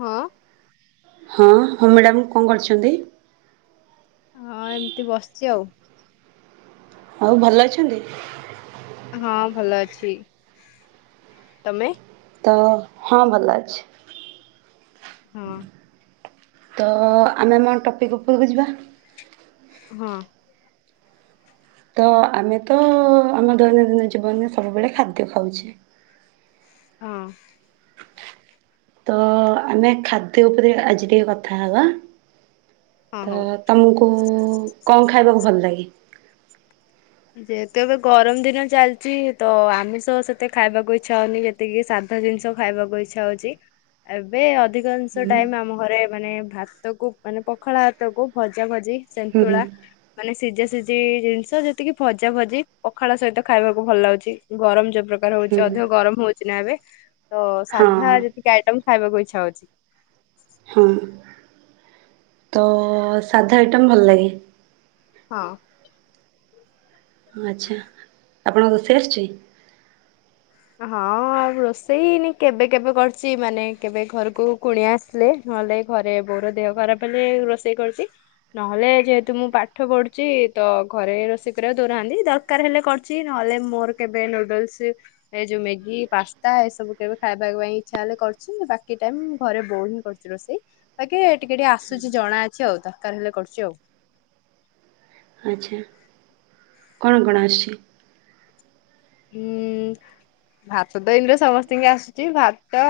ହଁ। ହଁ ହଁ ମ୍ୟାଡ଼ାମ କଣ କରିଛନ୍ତି? ହଁ ଏମିତି ବସିଛି ଆଉ। ଆଉ ଭଲ ଅଛନ୍ତି? ହଁ ଭଲ ଅଛି ତମେ? ତ ହଁ ଭଲ ଅଛି। ହଁ। ତ ଆମେ ଆମ ଟପିକ୍ ଉପରକୁ ଯିବା। ହଁ। ତ ଆମେ ତ ଆମ ଦୈନନ୍ଦିନ ଜୀବନରେ ସବୁବେଳେ ଖାଦ୍ୟ ଖାଉଛେ ହଁ। ତ ଆମେ ଖାଦ୍ୟ ଉପରେ ଆଜି ଟିକେ କଥା ହବା। ହଁ ହଉ। ତ ତମକୁ କଣ ଖାଇବାକୁ ଭଲ ଲାଗେ? ଯେହେତୁ ଏବେ ଗରମ ଦିନ ଚାଲିଛି ତ ଆମିଷ ସେତେ ଖାଇବାକୁ ଇଚ୍ଛା ହଉନି ଯେତିକି ସାଧା ଜିନିଷ ଖାଇବାକୁ ଇଚ୍ଛା ହଉଛି ଏବେ ଅଧିକାଂଶ ହୁଁ ଟାଇମ୍ ଆମ ଘରେ ମାନେ ଭାତ କୁ ମାନେ ପଖାଳ ଭାତ କୁ ଭଜା ଭଜି ହୁଁ ସେନ୍ତୁଳା ମାନେ ସିଝା ସିଝି ଜିନିଷ ଯେ ଟିକେ ଭଜା ଭଜି ପଖାଳ ସହିତ ଖାଇବାକୁ ଭଲ ଲାଗୁଛି ଗରମ ଯୋଗ ପ୍ରକାର ହୁଁ ହଉଛି ଅଧିକ ଗରମ ହଉଛି ନା ଏବେ ତ ହଁ ସାଧା ଯେତିକି ଆଇଟମ୍ ଖାଇବାକୁ ଇଚ୍ଛା ହଉଛି। ହଁ ତ ସାଧା ଆଇଟମ୍ ଭଲ ଲାଗେ। ହଁ। ଆଚ୍ଛା ଆପଣ ରୋସେଇ ଆସୁଛି? ହଁ ଆଉ ରୋଷେଇ ନି କେବେ କେବେ କରଛି ମାନେ କେବେ ଘରକୁ କୁଣିଆ ଆସିଲେ ନହେଲେ ଘରେ ବୋଉ ର ଦେହ ଖରାପ ହେଲେ ରୋଷେଇ କରୁଛି ନହେଲେ ଯେହେତୁ ମୁଁ ପାଠ ପଢୁଛି ତ ଘରେ ରୋଷେଇ କରିବାକୁ ଦଉନାହାନ୍ତି ଦରକାର ହେଲେ କରୁଛି ନହେଲେ ମୋର କେବେ ନୁଡଲସ ଏ ଯୋଉ ମ୍ୟାଗି ପାସ୍ତା ଏସବୁ କେବେ ଖାଇବା ପାଇଁ ଇଚ୍ଛା ହେଲେ କରୁଛି ବାକି ଟାଇମ ଘରେ ବୋଉ ହିଁ କରୁଛି ରୋଷେଇ ବାକି ଟିକେ ଟିକେ ଆସୁଛି ଜଣା ଅଛି ଆଉ ଦରକାର ହେଲେ କରୁଛି ଆଉ। ଆଚ୍ଛା। କଣ କଣ ଆସୁଛି? ହୁଁ ଭାତ ତ ଇମତି ରେ ସମସ୍ତିଙ୍କି ଆସୁଛି ଭାତ ତ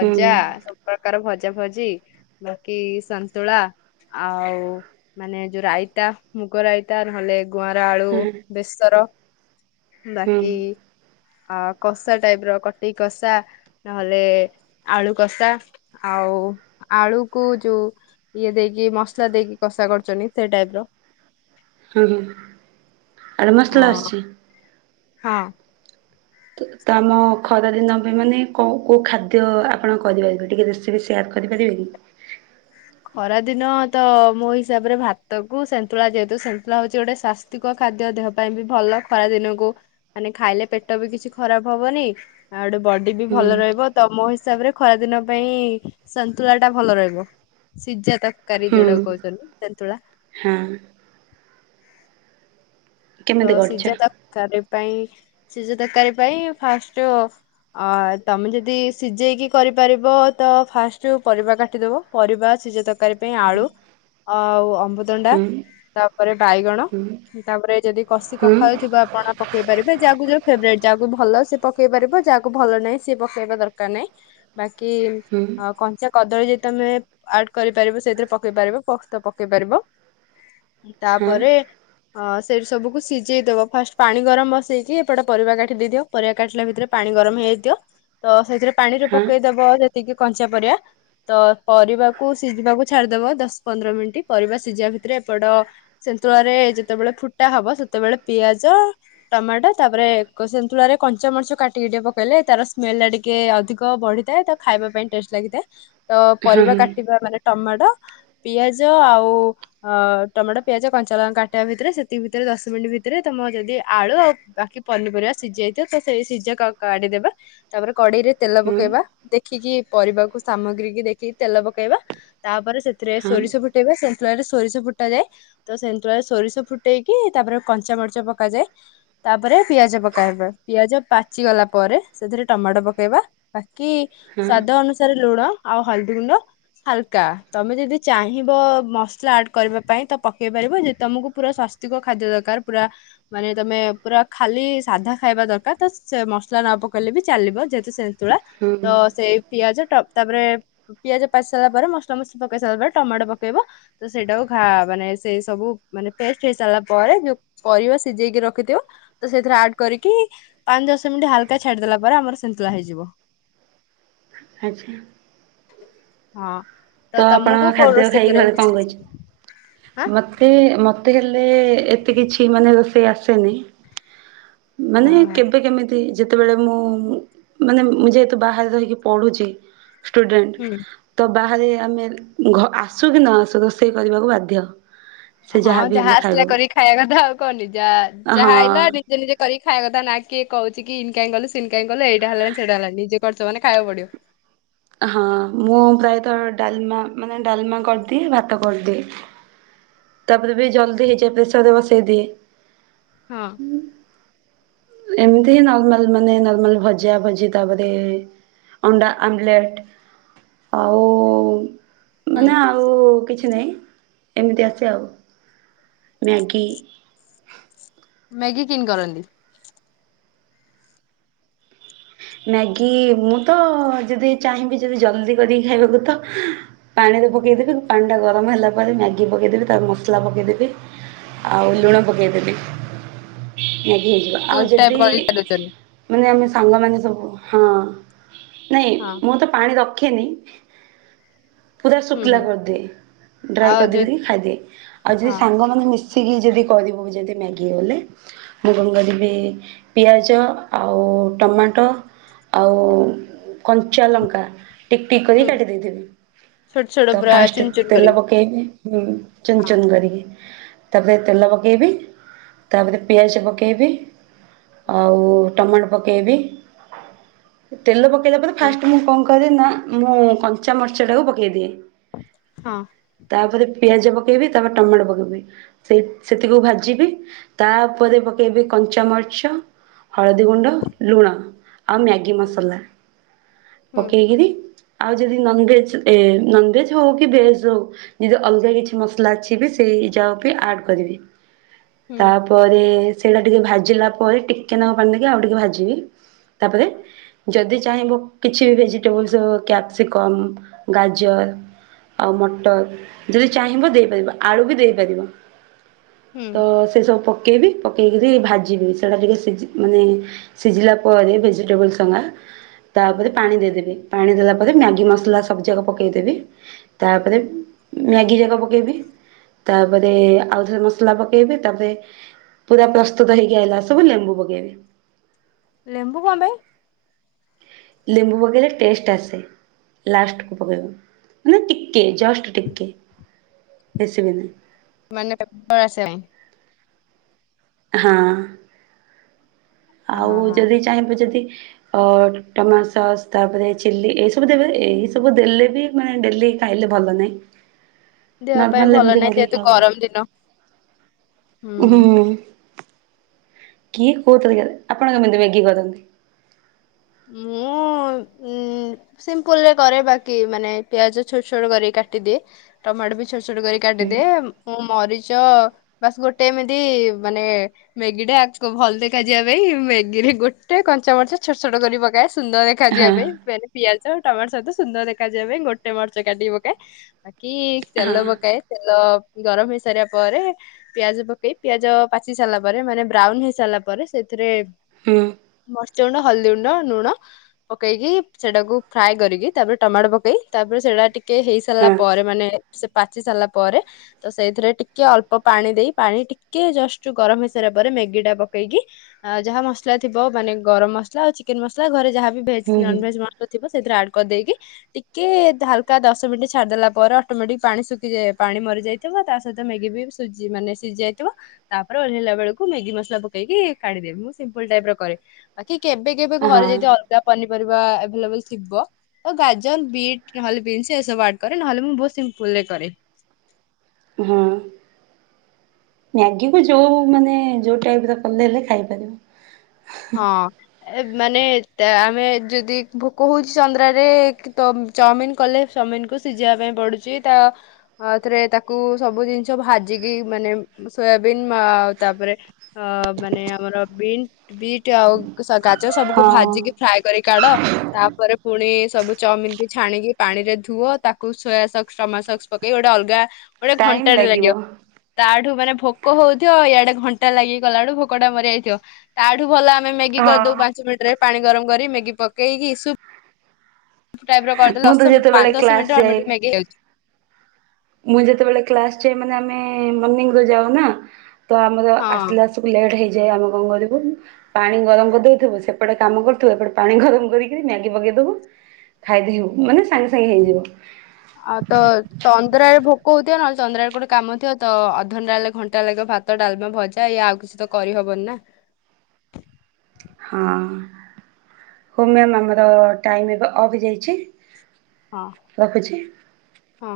ହୁଁ ସବୁ ପ୍ରକାର ଭଜା ଭଜା ଭଜି ବାକି ସନ୍ତୁଳା ଆଉ ମାନେ ଯୋଉ ରାଇତା ମୁଗ ରାଇତା ନହେଲେ ଗୁଆଁର ଆଳୁ ହଁ ହଁ ବେସର ହୁଁ ବାକି ଆ କଷା ଟାଇପର କଟି କଷା ନହେଲେ ଆଳୁ କଷା ଆଉ ଆଳୁକୁ ଯୋଉ ଇଏ ଦେଇକି ମସଲା ଦେଇକି କଷା କରୁଚନ୍ତି ସେ ଟାଇପର ହୁଁ ହୁଁ। ଆଳୁ ମସଲା ଅ ଆସିଚି। ହଁ। ତ-ତମ ଖରାଦିନ ପାଇଁ ମାନେ କୋଉ କୋଉ ଖାଦ୍ୟ ଆପଣ କରିପାରିବେ ଟିକେ ରେସିପି ସେୟାର କରିପାରିବେକି? ଖରା ଦିନ ତ ମୋ ହିସାବରେ ଭାତକୁ ସେନ୍ତୁଳା ଯେହେତୁ ସେନ୍ତୁଳା ହୋଉଚି ଗୋଟେ ସ୍ଵାସ୍ତିକ ଖାଦ୍ୟ ଦେହ ପାଇଁ ବି ଭଲ ଖରା ଦିନକୁ ମାନେ ଖାଇଲେ ପେଟ ବି କିଛି ଖରାପ ହବନି। ଆଉ ଗୋଟେ ବଡି ବି ହୁଁ ଭଲ ରହିବ ତମ ହି ତାପରେ ଖରାଦିନ ପାଇଁ ସନ୍ତୁଳାଟା ଭଲ ରହିବ। ସିଜା ତର କାରି ହୁଁ ଯୋଉଟାକୁ କୋହୁଚନ୍ତି ଶନ୍ତୁଳା। ହଁ ତ କେମିତି କରିଛ? ସିଜା ତାରକାରୀ? ପାଇଁ ସିଜା ତରକାରୀ ପାଇଁ ଫାଷ୍ଟ ଓ ଆ ତମେ ଯଦି ସିଝେଇକି କରିପାରିବ ତ ଫାଷ୍ଟ ପରିବା କାଟିଦବ ପରିବା ସିଜା ତରକାରୀ ପାଇଁ ଆଳୁ ଆଉ ଅ ଅମୃତଭଣ୍ଡା ହୁଁ ତାପରେ ବାଇଗଣ ହୁଁ ତାପରେ ଯଦି କଷି ହୁଁ କଖାରୁ ଥିବା ଆପଣ ପକେଇ ପାରିବେ ଯାହା କୁ ଫେବରାଇଟ୍ ଯାହାକୁ ଭଲ ସେ ପକେଇ ପାରିବ ଯାହାକୁ ଭଲ ନାହିଁ ସି ପକେଇବା ଦରକାର ନାହିଁ ବାକି ହୁଁ ଆଉ କଞ୍ଚା କଦଳୀ ଯଦି ତମେ ଆଡ କରିପାରିବ ସେଇଥିରେ ପକେଇ ପାରିବ ପୋସ୍ତ ପକେଇ ପାରିବ ହଁ। ତାପରେ ଆ ସେଇଠୁ ସବୁକୁ ସିଝେଇଦବ ଫାଷ୍ଟ ପାଣି ଗରମ ବସେଇକି ଏପଟ ପରିବା କାଟି ଦେଇଦିଅ ପରିବା କାଟିଲା ଭିତରେ ପାଣି ଗରମ ହେଇଯାଇଥିବ ତ ସେଇଥିରେ ପାଣିରେ ହଁ ପକେଇଦବ ଯେତିକି କଞ୍ଚା ପରିବା ତ ପରିବାକୁ ସିଜିବାକୁ ଛାଡିଦବ ଦଶ ପନ୍ଦର ମିନିଟ ପରିବା ସିଝିବା ଭିତରେ ଏପଟ ସେନ୍ତୁଳରା ଯେତେବେଳେ ଫୁଟା ହବ ସେ ସେତେବେଳେ ପିଆଜ ଟମାଟ ତାପରେ ଏକ ସନ୍ତୁଳାରେ କଞ୍ଚା ମରିଚ କାଟିକି ଟିକେ ପକେଇଲେ ତାର ସ୍ମେଲ ଟା ଟିକେ ଅଧିକ ବଢିଥାଏ ତା ଖାଇବା ପାଇଁ ଟେଷ୍ଟ ଲାଗିଥାଏ। ତ ପରିବା ହଁ କାଟିବା ମାନେ ଟମାଟ ପିଆଜ ଆଉ ଅ ଟମାଟୋ ପିଆଜ କଞ୍ଚା ଲଙ୍କା କାଟିବା ଭିତରେ ସେତିକି ଭିତରେ ଦଶ ମିନିଟ୍ ଭିତରେ ତମର ଯଦି ଆଳୁ ଆଉ ବାକି ପନିରିବା ସିଝି ଯାଇଥିବ ସେ ସିଝାକୁ ଆଗେ କାଢିଦେବେ ତାପରେ କଡେଇରେ ତେଲ ହଁ ହୁଁ ପକେଇବା ଦେ ଦେଖିକି ପରିବାକୁ ସାମଗ୍ରୀ କି ଦେଖିକି ତେଲ ପକେଇବା ତାପରେ ସେଥିରେ ହଁ ସୋରିଷ ଫୁଟେଇବା ସେ ସନ୍ତୁଳାରେ ସୋରିଷ ଫୁଟା ଯାଏ ତ ସେନ୍ତୁଳାରେ ସୋରିଷ ଫୁଟେଇକି ତାପରେ କଞ୍ଚାାମରିଚ ପକାଯାଏ ତାପରେ ପିଆଜ ପକା ହେବ ପିଆଜ ପାଚିଗଲା ପରେ ସେଥିରେ ଟମାଟ ପକେଇବା ପା କି ହଁ ସ୍ଵାଦ ଅନୁସାରେ ଲୁଣ ଆଉ ହଳଦୀ ଗୁଣ୍ଡ ହାଲକା ତମେ ଯଦି ଚାହିଁବ ମସଲା ଆଡ କରିବା ପାଇଁ ତ ପକେଇ ପାରିବ ଯଦି ତମକୁ ପୁରା ସ୍ୱାସ୍ତିକ ଖାଦ୍ୟ ଦର କାର ପୁରା ମାନେ ତମେ ପୁରା ଖାଲି ସାଧା ଖାଇବା ଦରକାର ତ ସେ ମସଲା ନ ପକେଇଲେ ବି ଚାଲିବ ଯେହେତୁ ସେ ନ୍ତୁଳା ତ ହୁଁ। ସେଇ ପିଆଜ ଟପ୍ ତାପରେ ପିଆଜ ପାଚି ସାରିଲା ପରେ ମସଲା ମସଲି ପକେଇ ସାରିଲା ପରେ ଟମାଟୋ ପକେଇବ, ତ ସେଇଟାକୁ ଘା ମାନେ ସେଇ ସବୁ ମାନେ ପେଷ୍ଟ ହେଇ ସାରିଲା ପରେ ଯୋଉ ପରିବା ସିଜେଇକି ରଖିଥିବ ତ ସେଥିରେ ଆଡ କରିକି ପାଞ୍ଚ ଦଶ ମିନିଟ ହାଲକା ଛାଡିଦେଲା ପରେ ଆମର ସିନ୍ତୁଳା ହେଇଯିବ। ଆଚ୍ଛା। ହଁ। ତ ତମକୁ ଆପଣଙ୍କ କୋଉ ଖାଦ୍ୟ ରୋଷେଇ ଖାଇକି ଘରେ କରିବାକୁ କିଛି କଣ ଆସେ? କହିଛ ମତେ ମ ତେ ହେଲେ ଏତେ କିଛି ମାନେ ରୋଷେଇ ଆସେନି। ମାନେ ଆଁ କେବେ କେମିତି ଯେତେବେଳେ ମୁଁ ମାନେ ମୁଁ ଯେହେତୁ ବାହାରେ ରହିକି ପଢୁଚି। ଷ୍ଟୁଡେଣ୍ଟ ତ ବାହାରେ ଫ୍ୟାମିଲ ଘ ଆସୁ କି ନ ଆସୁ ରୋଷେଇ କରିବାକୁ ବାଧ୍ୟ। ସେ ହଁ ଯାହାବି ଯାହା ହେଲେ ଆସିଲା ଖାଇବାକୁ କରିକି ଖାଇଆ କଥା ଆଉ କଣ ନିଜା ହଁ ଯାହା ଆଇଲା ନିଜେ ନିଜେ କରି ଖାଇଆ କଥା ନାଇଁ କିଏ କହୁଛି କି ଇନ କାଇଁ କଲୁ ସିିନ କାଇଁ କଲୁ ଏଇଟା ହେଲାନି ସେଇଟା ହେଲାନି ନିଜେ କରୁଚ ମାନେ ଖାଇଆକୁ ପଡିବ। ହଁ ମୁଁ ପ୍ରାୟତ ଡାଲମା ମାନେ ଡାଲମା କରିଦିଏ, ଭାତ କରିଦିଏ। ତାପରେ ବି ଜଲ୍ଦି ହେଇଯାଏ ପ୍ରେସରରେ ବସେଇ ଦିଏ। ହଁ। ଏମତି ନର୍ମାଲ ମାନେ ନର୍ମାଲ ଭଜା ଭଜି ତାପରେ ଅଣ୍ଡା ଆମ୍ଲେଟ, ଆଉ ମାନେ ଆଉ କିଛି ନାହିଁ ଏମିତି ଅଛି ଆଉ ମ୍ୟାଗି ମ୍ୟାଗି କିନ୍ କରନ୍ତି? ମ୍ୟାଗି ମୁଁ ତ ଯଦି ଚାହିଁବି ଯଦି ଜଲଦି କରିକି ଖାଇବାକୁ ତ ପାଣିରେ ପକେଇ ଦେବି ପାଣି ଟା ଗରମ ହେଲା ପରେ ମ୍ୟାଗି ପକେଇ ଦେବି ତା ମସଲା ପକେଇ ଦେବି, ଆଉ ଲୁଣ ପକେଇ ଦେବି ମ୍ୟାଗି ହେଇଯିବ। ଆଉ ସୁପ୍ ଟାଇପ୍ ଯଦି କରିକି ଖାଇଦଉଛନ୍ତି ମାନେ ଆମେ ସାଙ୍ଗମାନେ ସବୁ ହଁ। ନାଇଁ ହଁ ମୁଁ ତ ପାଣି ର ଖେନି। ପୁରା ହୁଁ ଶୁଖିଲା ହୁଁ। କରିଦିଏ ଡ୍ରାଏ ଆଉ କରଦିଏ ଯୋଉ ବି ଖାଇଦିଏ ଆଉ ଯଦି ହଁ ସାଙ୍ଗମାନେ ମିଶି ଶିକିି ଯଦି କରିବୁ ଯଦି ମ୍ୟାଗି ଗଲେ ମୁଁ କଣ କରିବି ପିଆଜ ଆଉ ଟମାଟୋ ଆଉ କଞ୍ଚା ଲଙ୍କା ଟିକଟିକ କରି ହୁଁ କାଟି ଦେଇଥିବି ଛୋଟ ଛୋଟ ତ ପୁରା ଫାଷ୍ଟ ଚୁନ ଚୁନ ତେଲ କରିକି ପକେଇବି ଉଁ ଚୁନ ହଁ ଚୁନ କରିକି। ତାପରେ ତେଲ ପକେଇବି, ତାପରେ ପିଆଜ ପକେଇବି ଆଉ ଟମାଟୋ ପକେଇବି, ତେଲ ପ ପକେଇଲା ପରେ ହୁଁ ଫାଷ୍ଟ ମୁଁ କଣ- କହିଦେ ନା ମୁଁ କଞ୍ଚା ମର୍ଚ୍ଚଟାକୁ ପକାଇଦିଏ। ହଁ ତାପରେ ପିଆଜ ପକେଇବି ତାପରେ ଟମାଟୋ ପକେଇବି ସେଥିକୁ ଭାଜିବି ତା ଉପରେ ପକେଇବି କଞ୍ଚାମରିଚ ହଳଦୀ ଗୁଣ୍ଡ ଲୁଣ ଆଉ ମ୍ୟାଗି ମସଲା ହୁଁ ପକେଇ କିରି ଆଉ ଯଦି ନନଭେଜ ଏ ନନଭେଜ ହଉ କି ଭେଜ ହଉ ଯଦି ଅଲଗା କିଛି ମସଲା ଅଛି ବି ସେଇ ଯାହା ବି ଆଡ୍ କରିବି। ହୁଁ ତାପରେ ସେଇଟା ଟିକେ ଭାଜିଲା ପରେ ଟିକେନାଙ୍କ ପାଣି ଦେଇକି ଆଉ ଟିକେ ଭାଜିବି। ତାପରେ ଯଦି ଚାହିଁବ କିଛି ଭେଜିଟେବଲ କ୍ୟାପ୍ସିକମ ଗାଜର ଆଉ ମଟର ଯଦି ଚାହିଁବ ଦେଇପାରିବ ଆଳୁ ବି ଦେଇପାରିବ। ହୁଁ ତ ସେସବୁ ପ ପକେଇବି ପକେଇକରି ଭାଜିବି ସେଇଟା ଟିକେ ସିଝି ମାନେ ସିଝିଲା ପରେ ଭେଜିଟେବଲ ସଙ୍ଗା ତାପରେ ପାଣି ଦେଇଦେବି ପାଣି ଦେଲା ପରେ ମ୍ୟାଗି ମସଲା ସବୁ ଯାକ ପକେଇଦେବି ତାପରେ ମ୍ୟାଗି ଯାକ ପକେଇବି ତାପରେ ଆଉଥରେ ମସଲା ପକେଇବି ତାପରେ ପୁରା ପ୍ରସ୍ତୁତ ହେଇକି ଆଇଲା ସବୁ ଲେମ୍ବୁ ପକେଇବି। ଲେମ୍ବୁ କଣ ପାଇଁ? ଲେମ୍ବୁ ପକେଇଲେ ଟେଷ୍ଟ ଆସେ ଲାଷ୍ଟକୁ ପକେଇବ ମାନେ ଟି- ଏଇ ଜଷ୍ଟ ଟିକେ। [unintelligible] ମାନେ [unintelligible] ହଁ। ଆଉ ଆ ଯଦି ଚାହିଁବେ ଯଦି ଅ ଟମାସସ୍ ତାପରେ ଚିଲି ଏଇ ସବୁ ଦେବେ ଏଇ ସବୁ ଦେଲେ ବି ମାନେ ଡେଲି ଖାଇଲେ ଭଲ ନାହିଁ। ଦେହ ପାଇଁ ନର୍ମାଲ ଭଲ ଏମିତି ନାହିଁ କରିକି ଯେହେତୁ ଖାଇବା ଗରମ ଦିନ ହୁଁ। କିଏ କୋଉ ପରିକାରେ ଆପଣ କେମିତି ମ୍ୟାଗି କରନ୍ତି? ମୁଁ ସିମ୍ପୁଲ ରେ କରେ ବାକି ମାନେ ପିଆଜ ଛୋଟ ଛୋଟ କରିକି କାଟିଦିଏ ଟମାଟୋ ବି ଛୋଟ ଛୋଟ କରି ହଁ କାଟିଦିଏ ମୁଁ ମରିଚ ବାସ୍ ଗୋଟେ ଏମିତି ମାନେ ମ୍ୟାଗିଟା କ ଭଲ ଦେଖାଯିବା ପାଇଁ ମ୍ୟାଗି ରେ ଗୋଟେ କଞ୍ଚାମରିଚ ଛୋଟ ଛୋଟ କରି ପକାଏ। ସୁନ୍ଦର ଦେଖାଯିବା ପାଇଁ ମାନେ ପିଆଜ ଚ ଟମାଟ ସହିତ ସୁନ୍ଦର ଦେଖାଯିବା ପାଇଁ ଗୋଟେ ମରିଚ କାଟିକି ପକାଏ ବା କି ହଁ ତେଲ ପକାଏ ତେଲ ଗରମ ହେଇ ସାରିବା ପରେ ପିଆଜ ପକେଇ ପିଆଜ ପାଚି ସାରିଲା ପରେ ମାନେ ବ୍ରାଉନ ହେଇ ସାରିଲ ପରେ ସେ ସେଥିରେ ହୁଁ ମ ଜଣ ହଳଦୀ ଗୁଣ୍ଡ ଲୁଣ ପକେଇକି ସେଟାକୁ ଫ୍ରାଏ କରିକି ତାପରେ ଟମାଟୋ ପକେଇ ତାପରେ ସେଟା ଟିକେ କେ ହେଇ ସାରିଲା ହଁ ପରେ ମାନେ ସେ ପାଚି ସାରିଲା ପରେ ତ ସେଇଥିରେ ଟିକେ ଅଳ୍ପ ପାଣି ଦେଇ ପାଣି ଟିକେ ଜଷ୍ଟ ଗରମ ହେଇସାରିବା ପରେ ମ୍ୟାଗି ଟା ପକେଇକି ଯାହା ମସଲା ଥିବ ମାନେ ଗରମ ମସ ମସଲା ଆଉ ଚିକେନ ମସଲା ଘରେ ଯାହା ଭେଜ୍ ହୁଁ ନନ ହୁଁ ଭେଜ୍ [unintelligible] ଥିବ ସେଥିରେ ଆଡ କରିଦେଇକି ଟିକେ ହାଲକା ଦଶ ମିନିଟ୍ ଛାଡିଦେଲା ପରେ ଅଟୋମେଟିକ ପାଣି ଶୁଖି ଯାଏ ପାଣି ମରି ଯାଇଥିବ ତା ସହିତ ମ୍ୟାଗି ବି ସିଜି ମାନେ ସିଜି ଯାଇଥିବ ତାପରେ ଓହ୍ଲେଇଲା ବେଳକୁ ମ୍ୟାଗି ମସଲା ପକେଇକି କାଢିଦେବ ମୁଁ ସିମ୍ପୁଲ ଟାଇପ ର କରେ ବା କେବେ କେବେ ହଁ ଘରେ ଯଦି ଅଲଗା ପନି ପରିବା ଆଭଲେଵଲ ଥିବ ଓ ଗାଜର ବିଟ ନହେଲେ ବିନ୍ ଏବୁ ଆଡ କରେ ନହଲେ ମୁଁ ବହୁତ ସମ୍ପୁଲ୍ ରେ କରେ। ହଁ। ମ୍ୟାଗିକୁ ଯୋଉ ମାନେ ଯୋଉ ଟାଇପ ର କଲେ ହେଲେ ଖାଇପାରିବୁ। ହଁ ଏ ମାନେ ଆମେ ଯଦି ଭୋକହଉଚି ସନ୍ଦ୍ରାରେ କେ ତ ମଁ ଚାଉମିିନ କଲେ ଚାଉମିିନ କୁ ସିଯେଇବା ପାଇଁ ପଡୁଚି ତା ଅଁ ଥରେ ତାକୁ ସବୁ ଜିନିଷ ଭାଜିକି ମାନେ ସୋୟାବିନ୍ ଆଉ ତାପରେ ଅ ମାନେ ଆମର ବିନ୍ ବିଟ ଆଉ ସ ଗା ଚ ସବୁ ହଁ ଭାଜିକି ଫ୍ରାଏ କରିକି କାଢ ତାପରେ ପୁଣି ସବୁ ଚାଉମିନ ବି ଛାଣିକି ପାଣି ରେ ଧୁଅ ତାକୁ ସୋୟାସକ୍ସ ଟମାସକ୍ସ ପକେଇ ଗୋଟେ ଅଲଗା ଗୋଟେ ଘଣ୍ଟାଟେ ଲାଗିବ ତାଠୁ ମାନେ ଭୋକ ହଉଥିବ ଇଆଡେ ଘଣ୍ଟା ଲାଗି କଲା ଆଳୁ ଭୋକ ଟା ମରିଆଇଥିବ। ତାଠୁ ଭଲ ଆ ଆମେ ମ୍ୟାଗି କରିଦଉ ହଁ ପାଞ୍ଚ ମିନିଟ ରେ ପାଣି ଗରମ କରି ମ୍ୟାଗି ଗି ପକେଇକିଇ ସୁପ ଟାଇପ ର କରିଦେଲେ ମୁଁ ତ ଦଶ ଯେତେବେଳେ ପାଞ୍ଚ ଦଶ କ୍ଲାସ୍ ମିନିଟ ରେ ଯାଏ ଆମର ମ୍ୟାଗି ହେଇଯାଉଚି ମୁଁ ଯେତେବେଳେ କ୍ଲାସ ଯାଏ ମାନେ ଆମେ ମର୍ନିଙ୍ଗ ରୁ ଯାଉ ନା ତ ଆମର ହଁ ଆସିଲା ଆସିକୁ ଲେଟ୍ ହେଇ ଯାଏ ଆମ କଣ କରିବୁ ପାଣି ଗରମ କରିଦେଇଥିବୁ ସେପଟେ କାମ କରୁଥିବୁ ଏପଟେ ପାଣି ଗରମ କରିକି ମ୍ୟାଗି ପକେଇଦବୁ ଖାଇଦବୁ ମାନେ ସାଙ୍ଗେ ସାଙ୍ଗେ ହେଇଯିବ ଆଉ ତ ତ ତଦରାଏରେ ଭୋ କହୁଥିବ ନହେଲେ ତନ୍ଦ୍ର ଆଡ଼େ କୋଉଠି କାମ ଥିବ ତ ଅଧଘଣ୍ଟା ହେଲେ ଘଣ୍ଟାଏ ଲାଗିବ ଭାତ ଡାଲମା ଭଜା ଇଏ ଆଉ କିଛି ତ କରିହବନି ନା। ହଁ ହଉ ମ୍ୟାମ୍ ଆମର ଟାଇମ୍ ଏବେ ଅଫ୍ ଯାଇଛି ହଁ ରଖୁଛି। ହଁ।